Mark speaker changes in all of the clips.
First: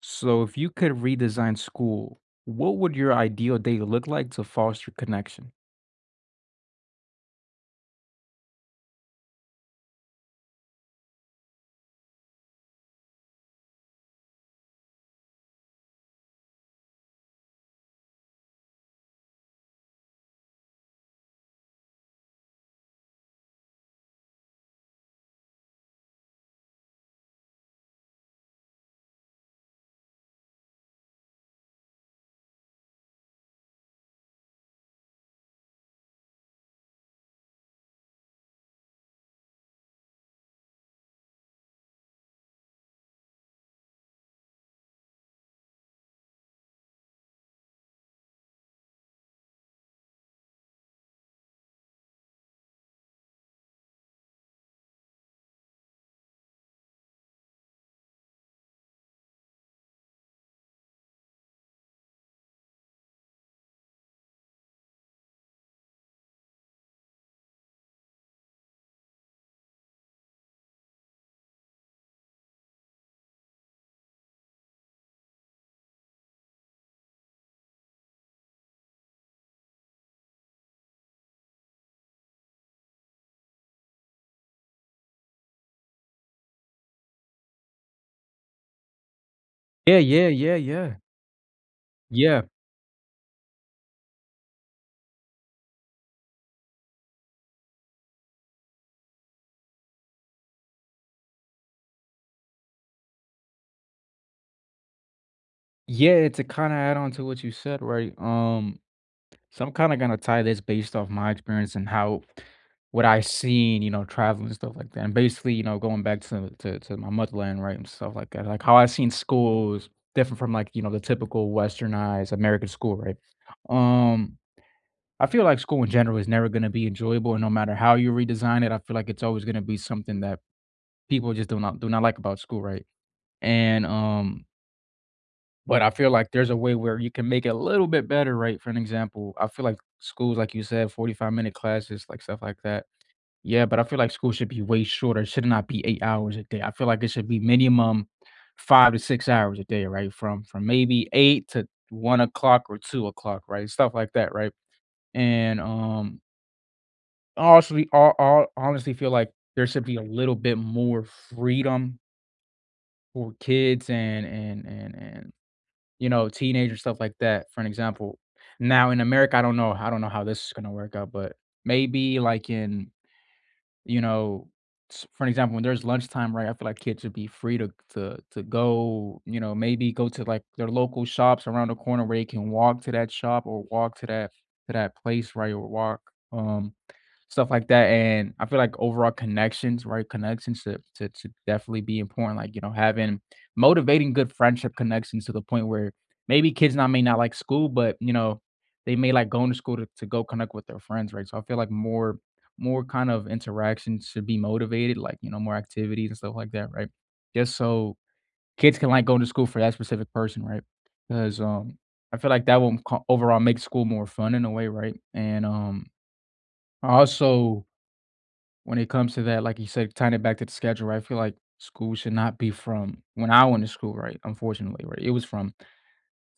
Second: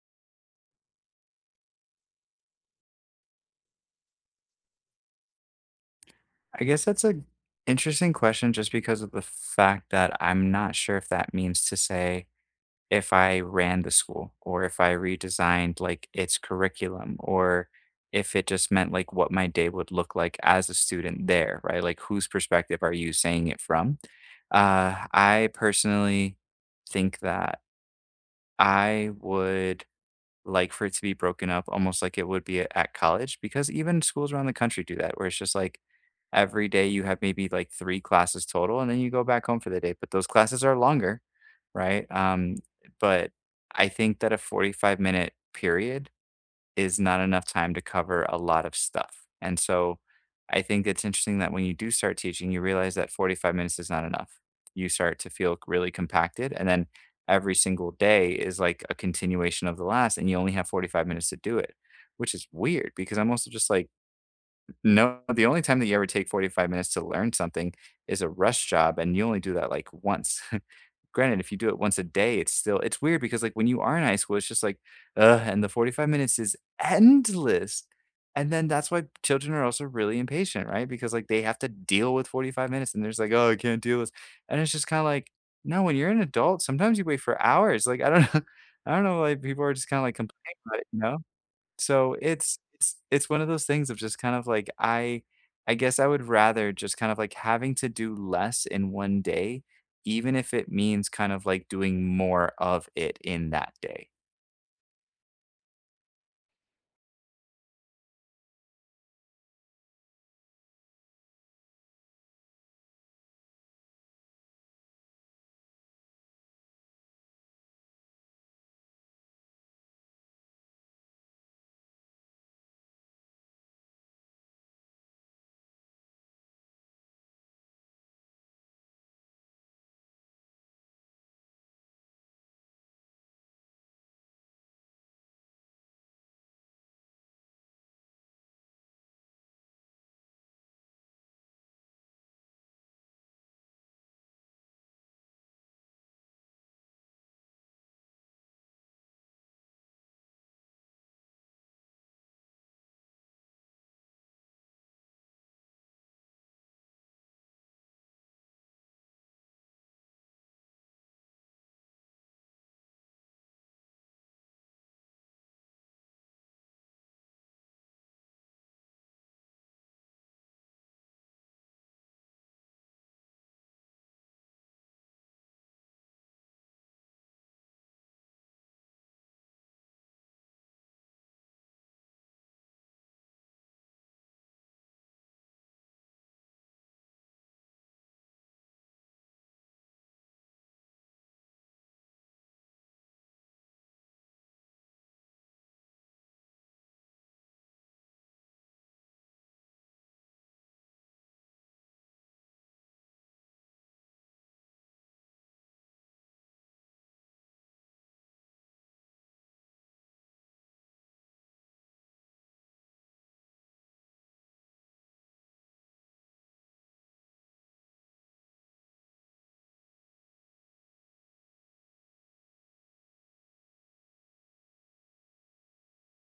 Speaker 1: So, if you could redesign school, what would your ideal day look like to foster connection?
Speaker 2: I guess that's a interesting question just because of the fact that I'm not sure if that means to say if I ran the school or if I redesigned like its curriculum or if it just meant like what my day would look like as a student there, right? Like whose perspective are you saying it from? I personally think that I would like for it to be broken up almost like it would be at college because even schools around the country do that where it's just like every day you have maybe like three classes total and then you go back home for the day but those classes are longer, right. But I think that a 45-minute period is not enough time to cover a lot of stuff. And so I think it's interesting that when you do start teaching, you realize that 45 minutes is not enough. You start to feel really compacted. And then every single day is like a continuation of the last, and you only have 45 minutes to do it, which is weird because I'm also just like, no, the only time that you ever take 45 minutes to learn something is a rush job, and you only do that like once. Granted, if you do it once a day, it's still it's weird because, like, when you are in high school, it's just like, "Ugh," and the 45 minutes is endless. And then that's why children are also really impatient, right? Because, like, they have to deal with 45 minutes and they're just like, "Oh, I can't deal with" this. And it's just kinda like, no, when you're an adult, sometimes you wait for hours. Like, I don't know. I don't know why people are just
Speaker 1: Yeah,
Speaker 2: kinda, like,
Speaker 1: yeah, yeah,
Speaker 2: complaining about it,
Speaker 1: yeah.
Speaker 2: you know? So
Speaker 1: Yeah.
Speaker 2: it's one of those things of just kind of like I guess I would rather just kind of like having to do less in one day, even if it means kind of like doing more of it in that day.
Speaker 1: Yeah, to kind of add on to what you said, right? So I'm kind of gonna tie this based off my experience and how what I seen, you know, traveling and stuff like that. And basically, you know, going back to my motherland, right, and stuff like that. Like how I seen schools different from like, you know, the typical westernized American school, right? Um I feel like school in general is never gonna be enjoyable, and no matter how you redesign it, I feel like it's always gonna be something that people just do not like about school, right? And but I feel like there's a way where you can make it a little bit better, right? For an example, I feel like schools, like you said, 45-minute minute classes, like stuff like that. Yeah, but I feel like school should be way shorter. It should not be 8 hours a day. I feel like it should be minimum 5 to 6 hours a day, right? From maybe 8 to 1 o'clock or 2 o'clock, right? Stuff like that, right? And Honestly, I honestly feel like there should be a little bit more freedom for kids and you know, teenagers, stuff like that. For an example, now in America, I don't know how this is gonna work out, but maybe like in, you know, s for an example, when there's lunchtime, right, I feel like kids should be free to go, you know, maybe go to, like, their local shops around the corner where they can walk to that shop or walk to that place, right, or walk, um Stuff like that, and I feel like overall connections, right, connections to definitely be important, like, you know, having motivating good friendship connections to the point where maybe kids not may not like school, but, you know, they may like going to school to go connect with their friends, right? So I feel like more kind of interactions should be motivated, like, you know, more activities and stuff like that, right? Just so kids can, like, go to school for that specific person, right? Because I feel like that will co overall make school more fun in a way, right? I also when it comes to that, like you said, tying it back to the schedule, right? I feel like school should not be from when I went to school, right? Unfortunately, right? It was from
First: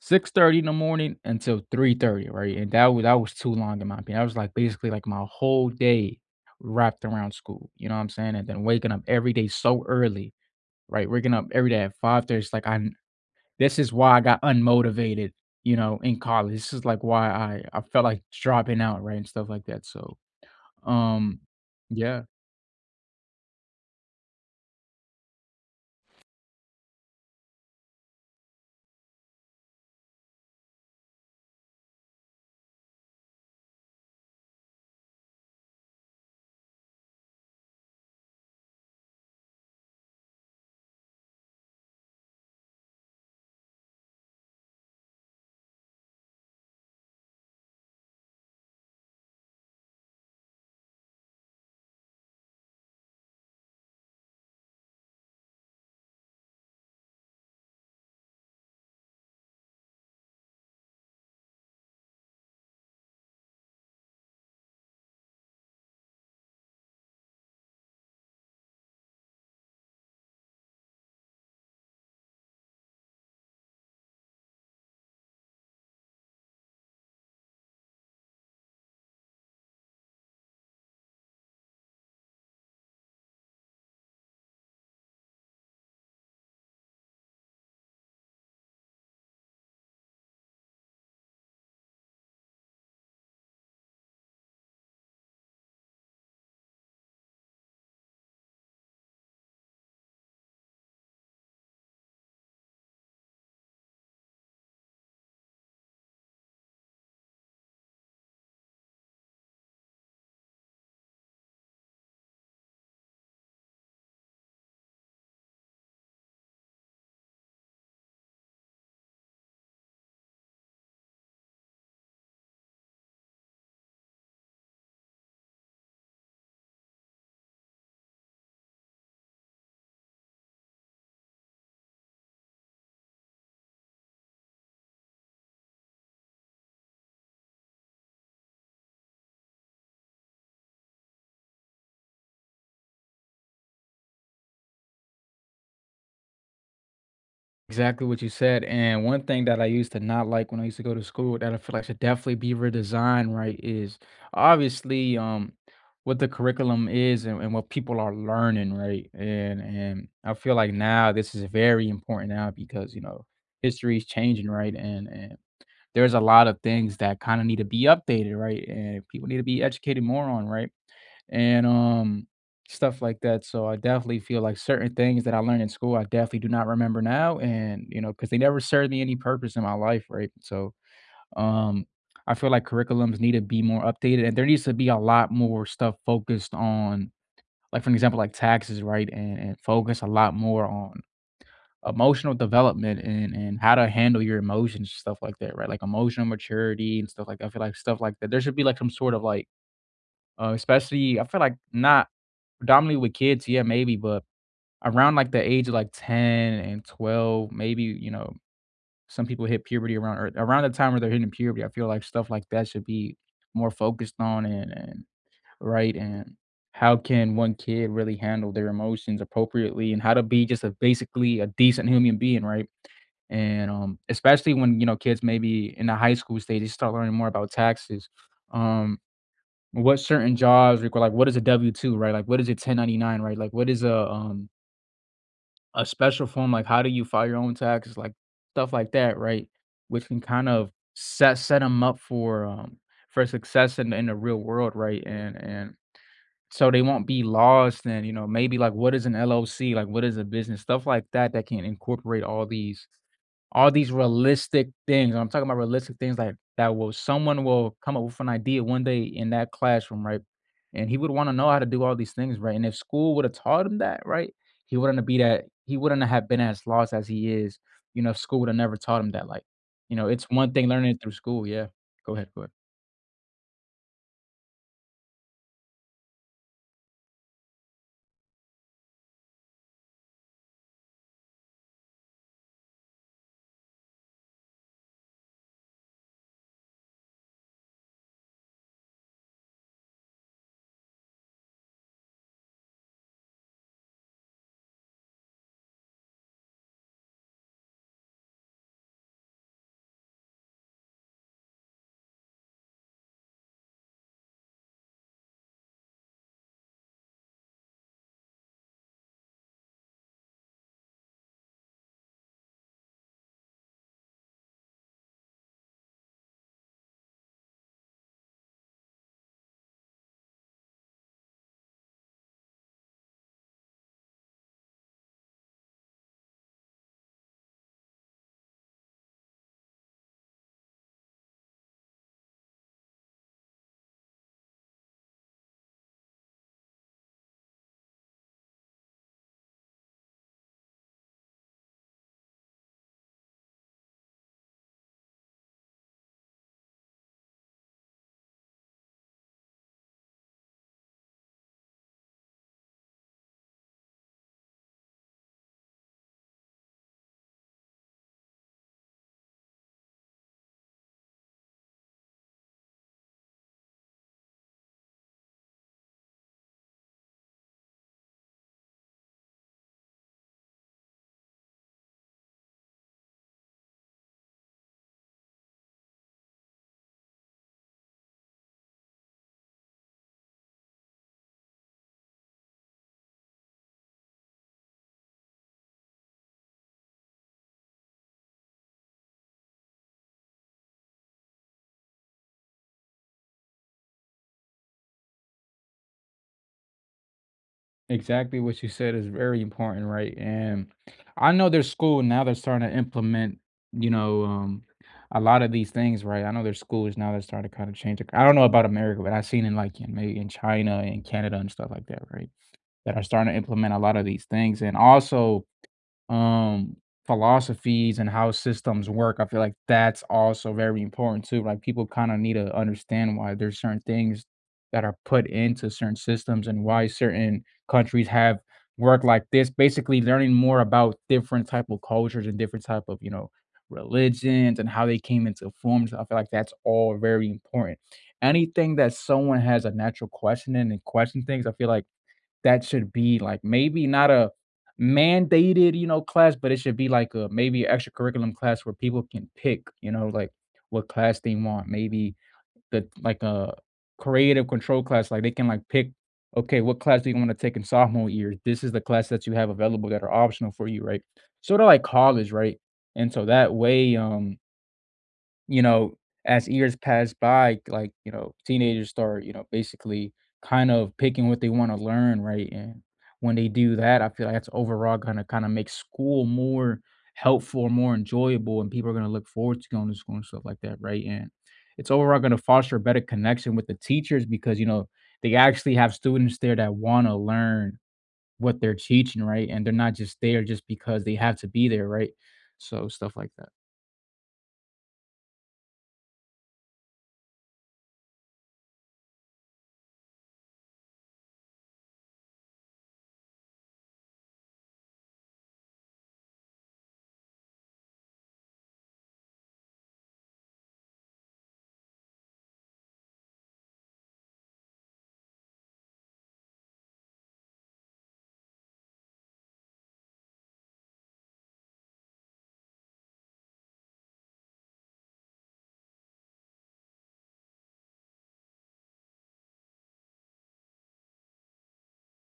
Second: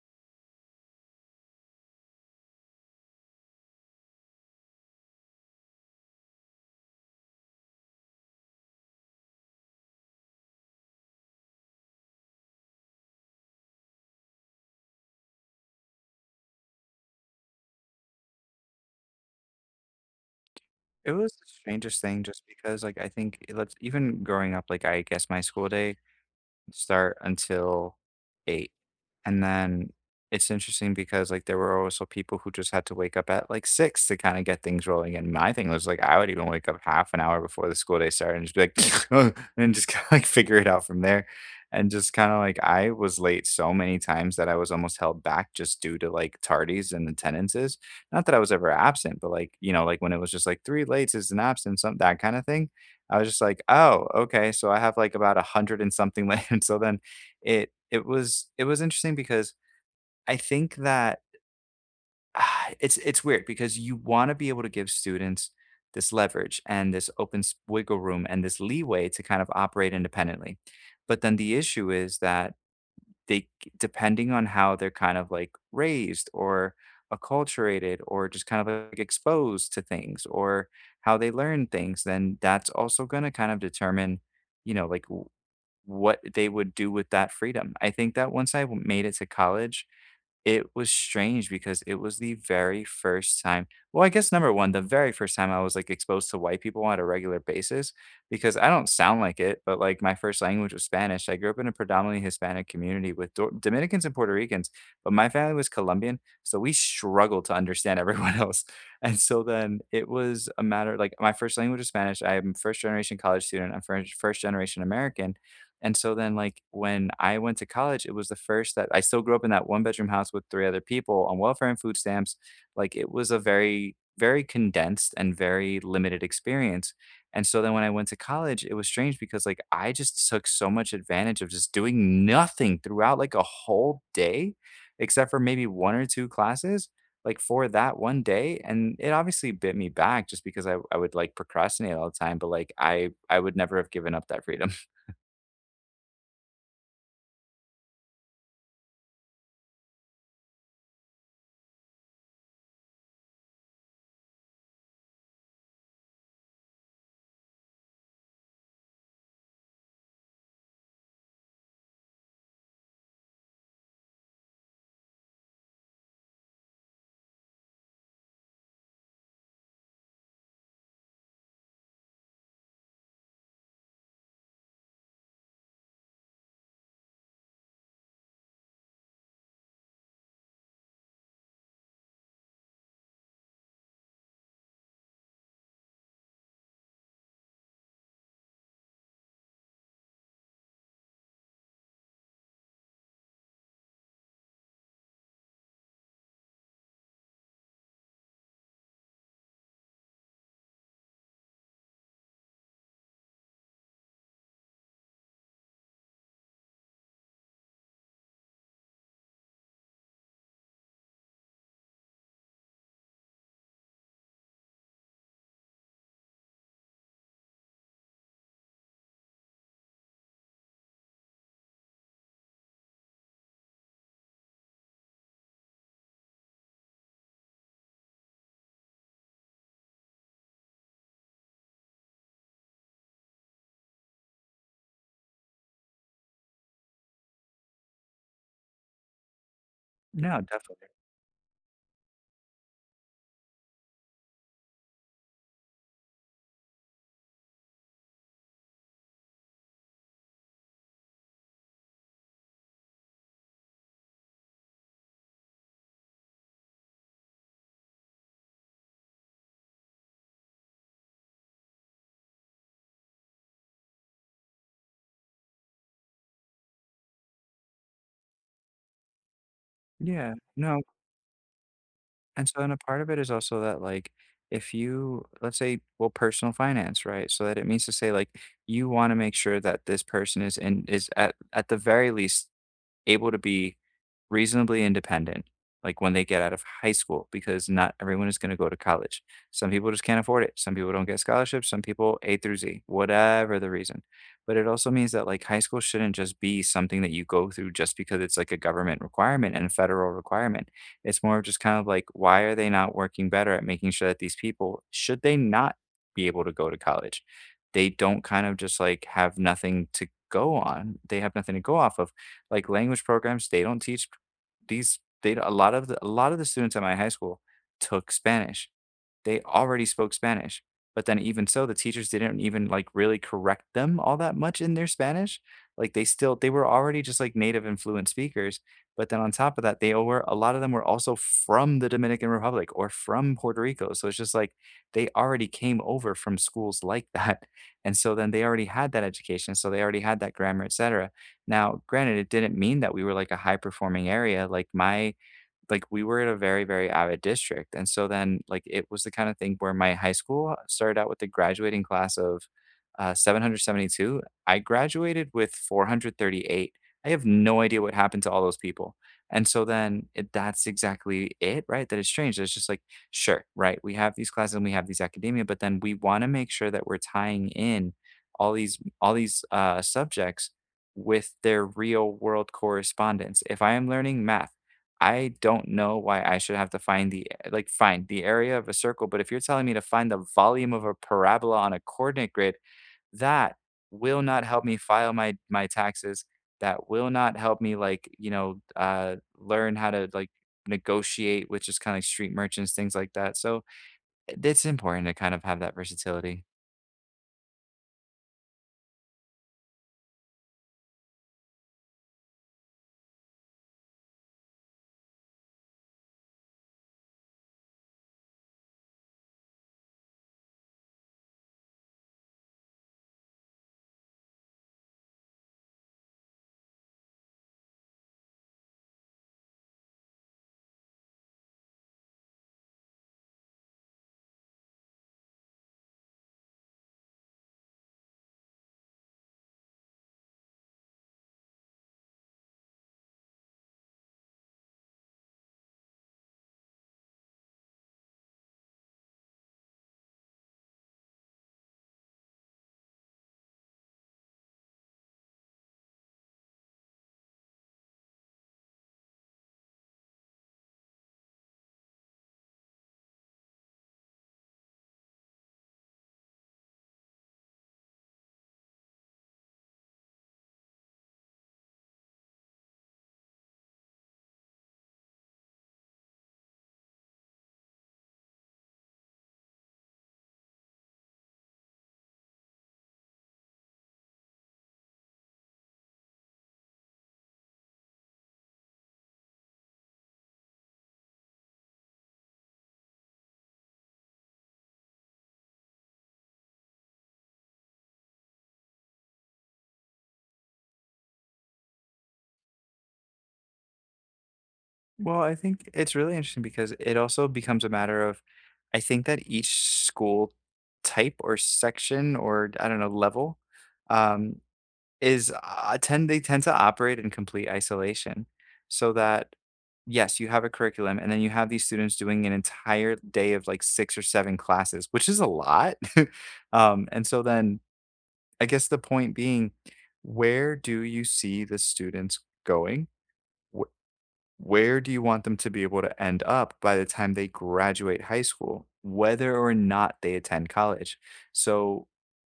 Speaker 1: 6:30 in the morning until 3:30, right? And that was too long in my opinion. That was like basically like my whole day wrapped around school. You know what I'm saying? And then waking up every day so early, right? Waking up every day at 5:30. This is why I got unmotivated, you know, in college. This is like why I felt like dropping out, right? And stuff like that. So
Speaker 2: It was
Speaker 1: um
Speaker 2: the strangest thing
Speaker 1: yeah.
Speaker 2: just because like I think let's even growing up, like I guess my school day start until 8. And then it's interesting because, like, there were also people who just had to wake up at, like, 6 to kinda get things rolling, and my thing was, like, I would even wake up half an hour before the school day started and just be like, and just kinda, like, figure it out from there. And just kinda, like, I was late so many times that I was almost held back just due to, like, tardies and attendances. Not that I was ever absent, but, like, you know, like, when it was just, like, 3 lates is an absence, some that kinda thing. I was just like, "Oh, okay, so I have, like, about 100 and something land." So then it was interesting because I think that it's weird because you wanna be able to give students this leverage and this open s wiggle room and this leeway to kind of operate independently. But then the issue is that they depending on how they're kind of, like, raised or acculturated or just kind of, like, exposed to things or how they learn things, then that's also gonna kind of determine, like, w what they would do with that freedom. I think that once I w made it to college, it was strange because it was the very first time well, I guess number 1, the very first time I was, like, exposed to white people on a regular basis because I don't sound like it, but, like, my first language was Spanish. I grew up in a predominantly Hispanic community with Dor Dominicans and Puerto Ricans, but my family was Colombian, so we struggled to understand everyone else, and so then it was a matter like, my first language was Spanish. I am first generation college student. I'm first generation American, and so then, like, when I went to college, it was the first that I still grew up in that one bedroom house with three other people on welfare and food stamps. Like, it was a very, very condensed and very limited experience. And so then when I went to college, it was strange because, like, I just took so much advantage of just doing nothing throughout like a whole day, except for maybe one or two classes, like, for that one day. And it obviously bit me back just because I would like procrastinate all the time, but like, I would never have given up that freedom.
Speaker 1: Exactly what you said, and one thing that I used to not like when I used to go to school that I feel like should definitely be redesigned, right, is obviously, what the curriculum is and what people are learning, right? And I feel like now this is very important now because, you know, history is changing, right? And there's a lot of things that kinda need to be updated, right? And people need to be educated more on, right? And stuff like that. So I definitely feel like certain things that I learned in school, I definitely do not remember now, and you know, because they never served me any purpose in my life, right? So um, I feel like curriculums need to be more updated, and there needs to be a lot more stuff focused on, like for example, like taxes, right? And focus a lot more on emotional development and how to handle your emotions stuff like that right like emotional maturity and stuff like that. I feel like stuff like that there should be like some sort of like especially I feel like not predominantly with kids, yeah, maybe, but around, like, the age of, like, 10 and 12, maybe, you know, some people hit puberty around or around the time where they're hitting puberty, I feel like stuff like that should be more focused on and and how can one kid really handle their emotions appropriately and how to be just a basically a decent human being, right? And, especially when, you know, kids maybe in the high school stage, they start learning more about taxes, um what certain jobs require like, what is a W-2, right? Like, what is a 1099, right? Like, what is a special form? Like, how do you file your own taxes? Like, stuff like that, right? Which can
Speaker 2: No,
Speaker 1: kind of
Speaker 2: definitely.
Speaker 1: set them up for success in the real world, right? And so they won't be lost and, you know, maybe, like, what is an LLC? Like, what is a business? Stuff like that that can incorporate all these realistic things, I'm talking about realistic things like that will someone will come up with an idea one day in that classroom, right? And he would wanna know how to do all these things, right? And if school would have taught him that, right, he wouldn't be that he wouldn't have been as lost as he is, you know, if school would have never taught him that, like, you know, it's
Speaker 2: Yeah,
Speaker 1: one thing
Speaker 2: no,
Speaker 1: learning it through school, yeah. Go ahead, go
Speaker 2: and
Speaker 1: ahead.
Speaker 2: so and a part of it is also that, like, if you let's say, well, personal finance, right? So that it means to say, like, you wanna make sure that this person is at the very least able to be reasonably independent, like, when they get out of high school, because not everyone is gonna go to college. Some people just can't afford it. Some people don't get scholarships, some people A through Z, whatever the reason. But it also means that, like, high school shouldn't just be something that you go through just because it's, like, a government requirement and a federal requirement. It's more of just kind of like, why are they not working better at making sure that these people should they not be able to go to college, they don't kind of just, like, have nothing to go on. They have nothing to go off of. Like, language programs, they don't teach these they a lot of the students at my high school took Spanish. They already spoke Spanish, but then even so, the teachers didn't even, like, really correct them all that much in their Spanish. Like, they were already just, like, native and fluent speakers, but then on top of that, they were a lot of them were also from the Dominican Republic or from Puerto Rico, so it's just like they already came over from schools like that, and so then they already had that education, so they already had that grammar, etcetera. Now, granted, it didn't mean that we were, like, a high performing area, like, we were in a very, very avid district, and so then, like, it was the kind of thing where my high school started out with a graduating class of 772. I graduated with 438. I have no idea what happened to all those people, and so then it that's exactly it, right? That it's strange. It's just like, sure, right, we have these classes and we have these academia, but then we wanna make sure that we're tying in all these subjects with their real world correspondence. If I am learning math I don't know why I should have to find the area of a circle, but if you're telling me to find the volume of a parabola on a coordinate grid, that will not help me file my taxes. That will not help me like, learn how to like negotiate with just kind of like street merchants, things like that. So it's important to kind of have that versatility.
Speaker 1: Exactly what you said is very important, right? And I know there's school now they're starting to implement, you know, a lot of these things, right? I know there's schools now that starting to kind of change. It. I don't know about America, but I've seen in like in maybe in China and Canada and stuff like that, right? That are starting to implement a lot of these things. And also um philosophies and how systems work. I feel like that's also very important too. Like people kind of need to understand why there's certain things that are put into certain systems and why certain countries have work like this. Basically learning more about different type of cultures and different type of, you know, religions and how they came into forms. I feel like that's all very important. Anything that someone has a natural question in and question things, I feel like that should be like maybe not a mandated, you know, class, but it should be like a maybe extracurriculum class where people can pick, you know, like what class they want. Maybe the like a creative control class, like they can like pick, okay, what class do you want to take in sophomore year? This is the class that you have available that are optional for you, right? Sort of like college, right? And so that way, you know, as years pass by, like, you know, teenagers start, you know, basically kind of picking what they wanna learn, right? And when they do that, I feel like that's overall gonna kinda make school more helpful, more enjoyable, and people are gonna look forward to going to school and stuff like that, right? And it's overall gonna foster a better connection with the teachers because, you know, they actually have students there that wanna learn what they're teaching, right? And they're not just there just because they have to be there, right? So, stuff like that.
Speaker 2: Well, I think it's really interesting because it also becomes a matter of, I think that each school type or section or I don't know level um, is tend they tend to operate in complete isolation, so that yes, you have a curriculum, and then you have these students doing an entire day of like six or seven classes, which is a lot. And so then I guess the point being, where do you see the students going? Where do you want them to be able to end up by the time they graduate high school, whether or not they attend college? So,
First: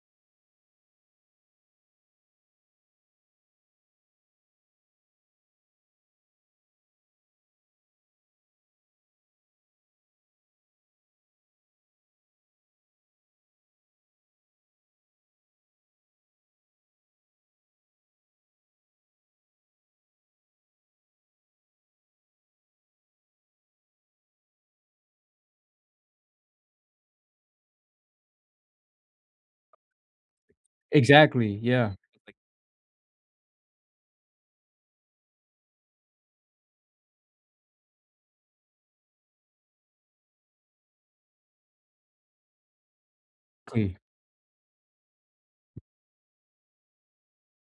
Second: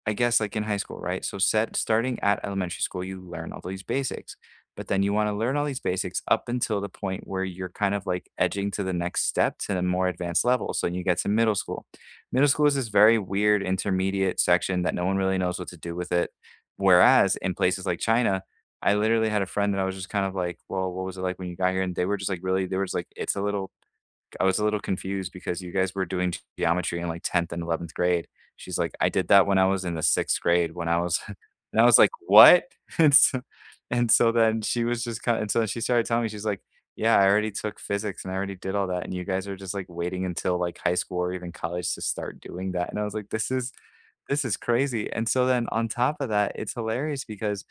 Speaker 2: I guess, like, in high school, right? So set starting at elementary school, you learn all these basics, but then you wanna learn all these basics up until the point where you're kind of, like, edging to the next step to the more advanced level, so you get to middle school. Middle school is this very weird intermediate section that no one really knows what to do with it, whereas in places like China, I literally had a friend that I was just kind of like, "Well, what was it like when you got here?" And they were just like, "It's a little like, I was a little confused because you guys were doing geometry in, like, 10th and 11th grade. She's like, "I did that when I was in the 6th grade, when I was"
Speaker 1: Exactly,
Speaker 2: and I
Speaker 1: yeah.
Speaker 2: was like, "What?" And so and so then she was just kinda and so she started telling me, she's like, "Yeah, I already took physics, and I already did all that, and you guys are just, like, waiting until, like, high school or even college to start doing that." And I was like, "This is crazy." And so then on top of that, it's hilarious because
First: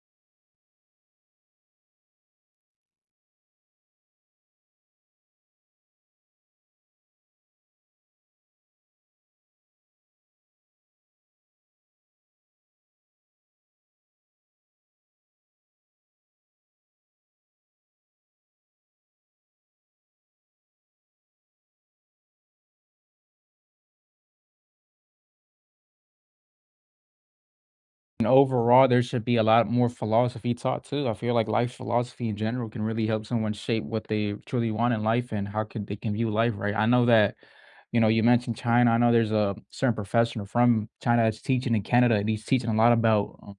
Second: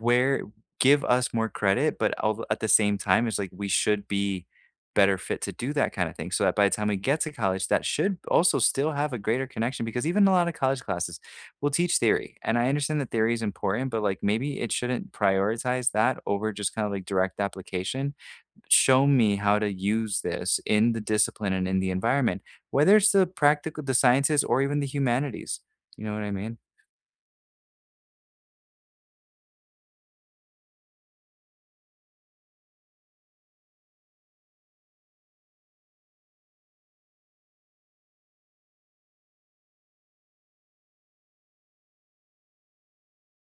Speaker 2: where give us more credit, but al at the same time, it's like we should be better fit to do that kinda thing so that by the time we get to college, that should also still have a greater connection because even a lot of college classes will teach theory, and I understand that theory is important, but, like, maybe it shouldn't prioritize that over just kinda, like, direct application. Show me how to use this in the discipline and in the environment, whether it's the sciences or even the humanities. You know what I mean?
Speaker 1: And overall, there should be a lot more philosophy taught too. I feel like life philosophy in general can really help someone shape what they truly want in life and how could they can view life, right? I know that, you know, you mentioned China. I know there's a certain professional from China that's teaching in Canada, and he's teaching a lot about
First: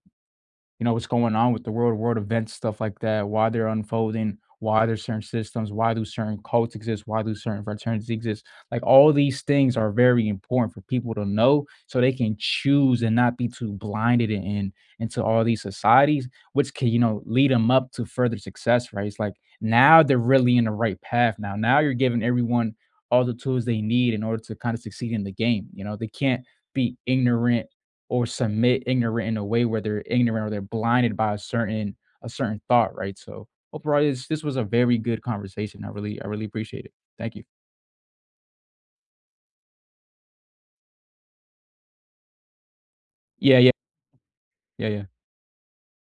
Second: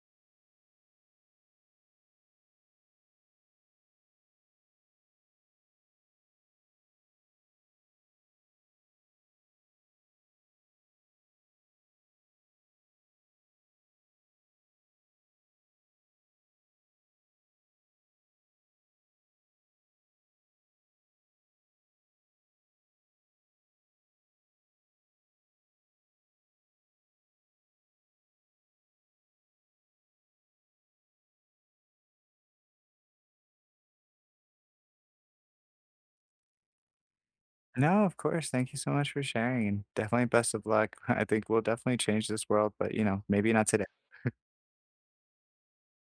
Speaker 1: you know, what's going on with the world, world events, stuff like that, why they're unfolding, why there's certain systems, why do certain cults exist, why do certain fraternities exist. Like all these things are very important for people to know so they can choose and not be too blinded in into all these societies, which can, you know, lead them up to further success, right? It's like now they're really in the right path now. Now you're giving everyone all the tools they need in order to kind of succeed in the game. You know, they can't be ignorant or submit ignorant in a way where they're ignorant or they're blinded by a certain thought, right? So overall, this was a very good conversation. I really appreciate it. Thank you.
Speaker 2: No, of course. Thank you so much for sharing, and definitely best of luck. I think we'll definitely change this world, but, maybe
Speaker 1: Yeah,
Speaker 2: not
Speaker 1: yeah,
Speaker 2: today.
Speaker 1: yeah, yeah.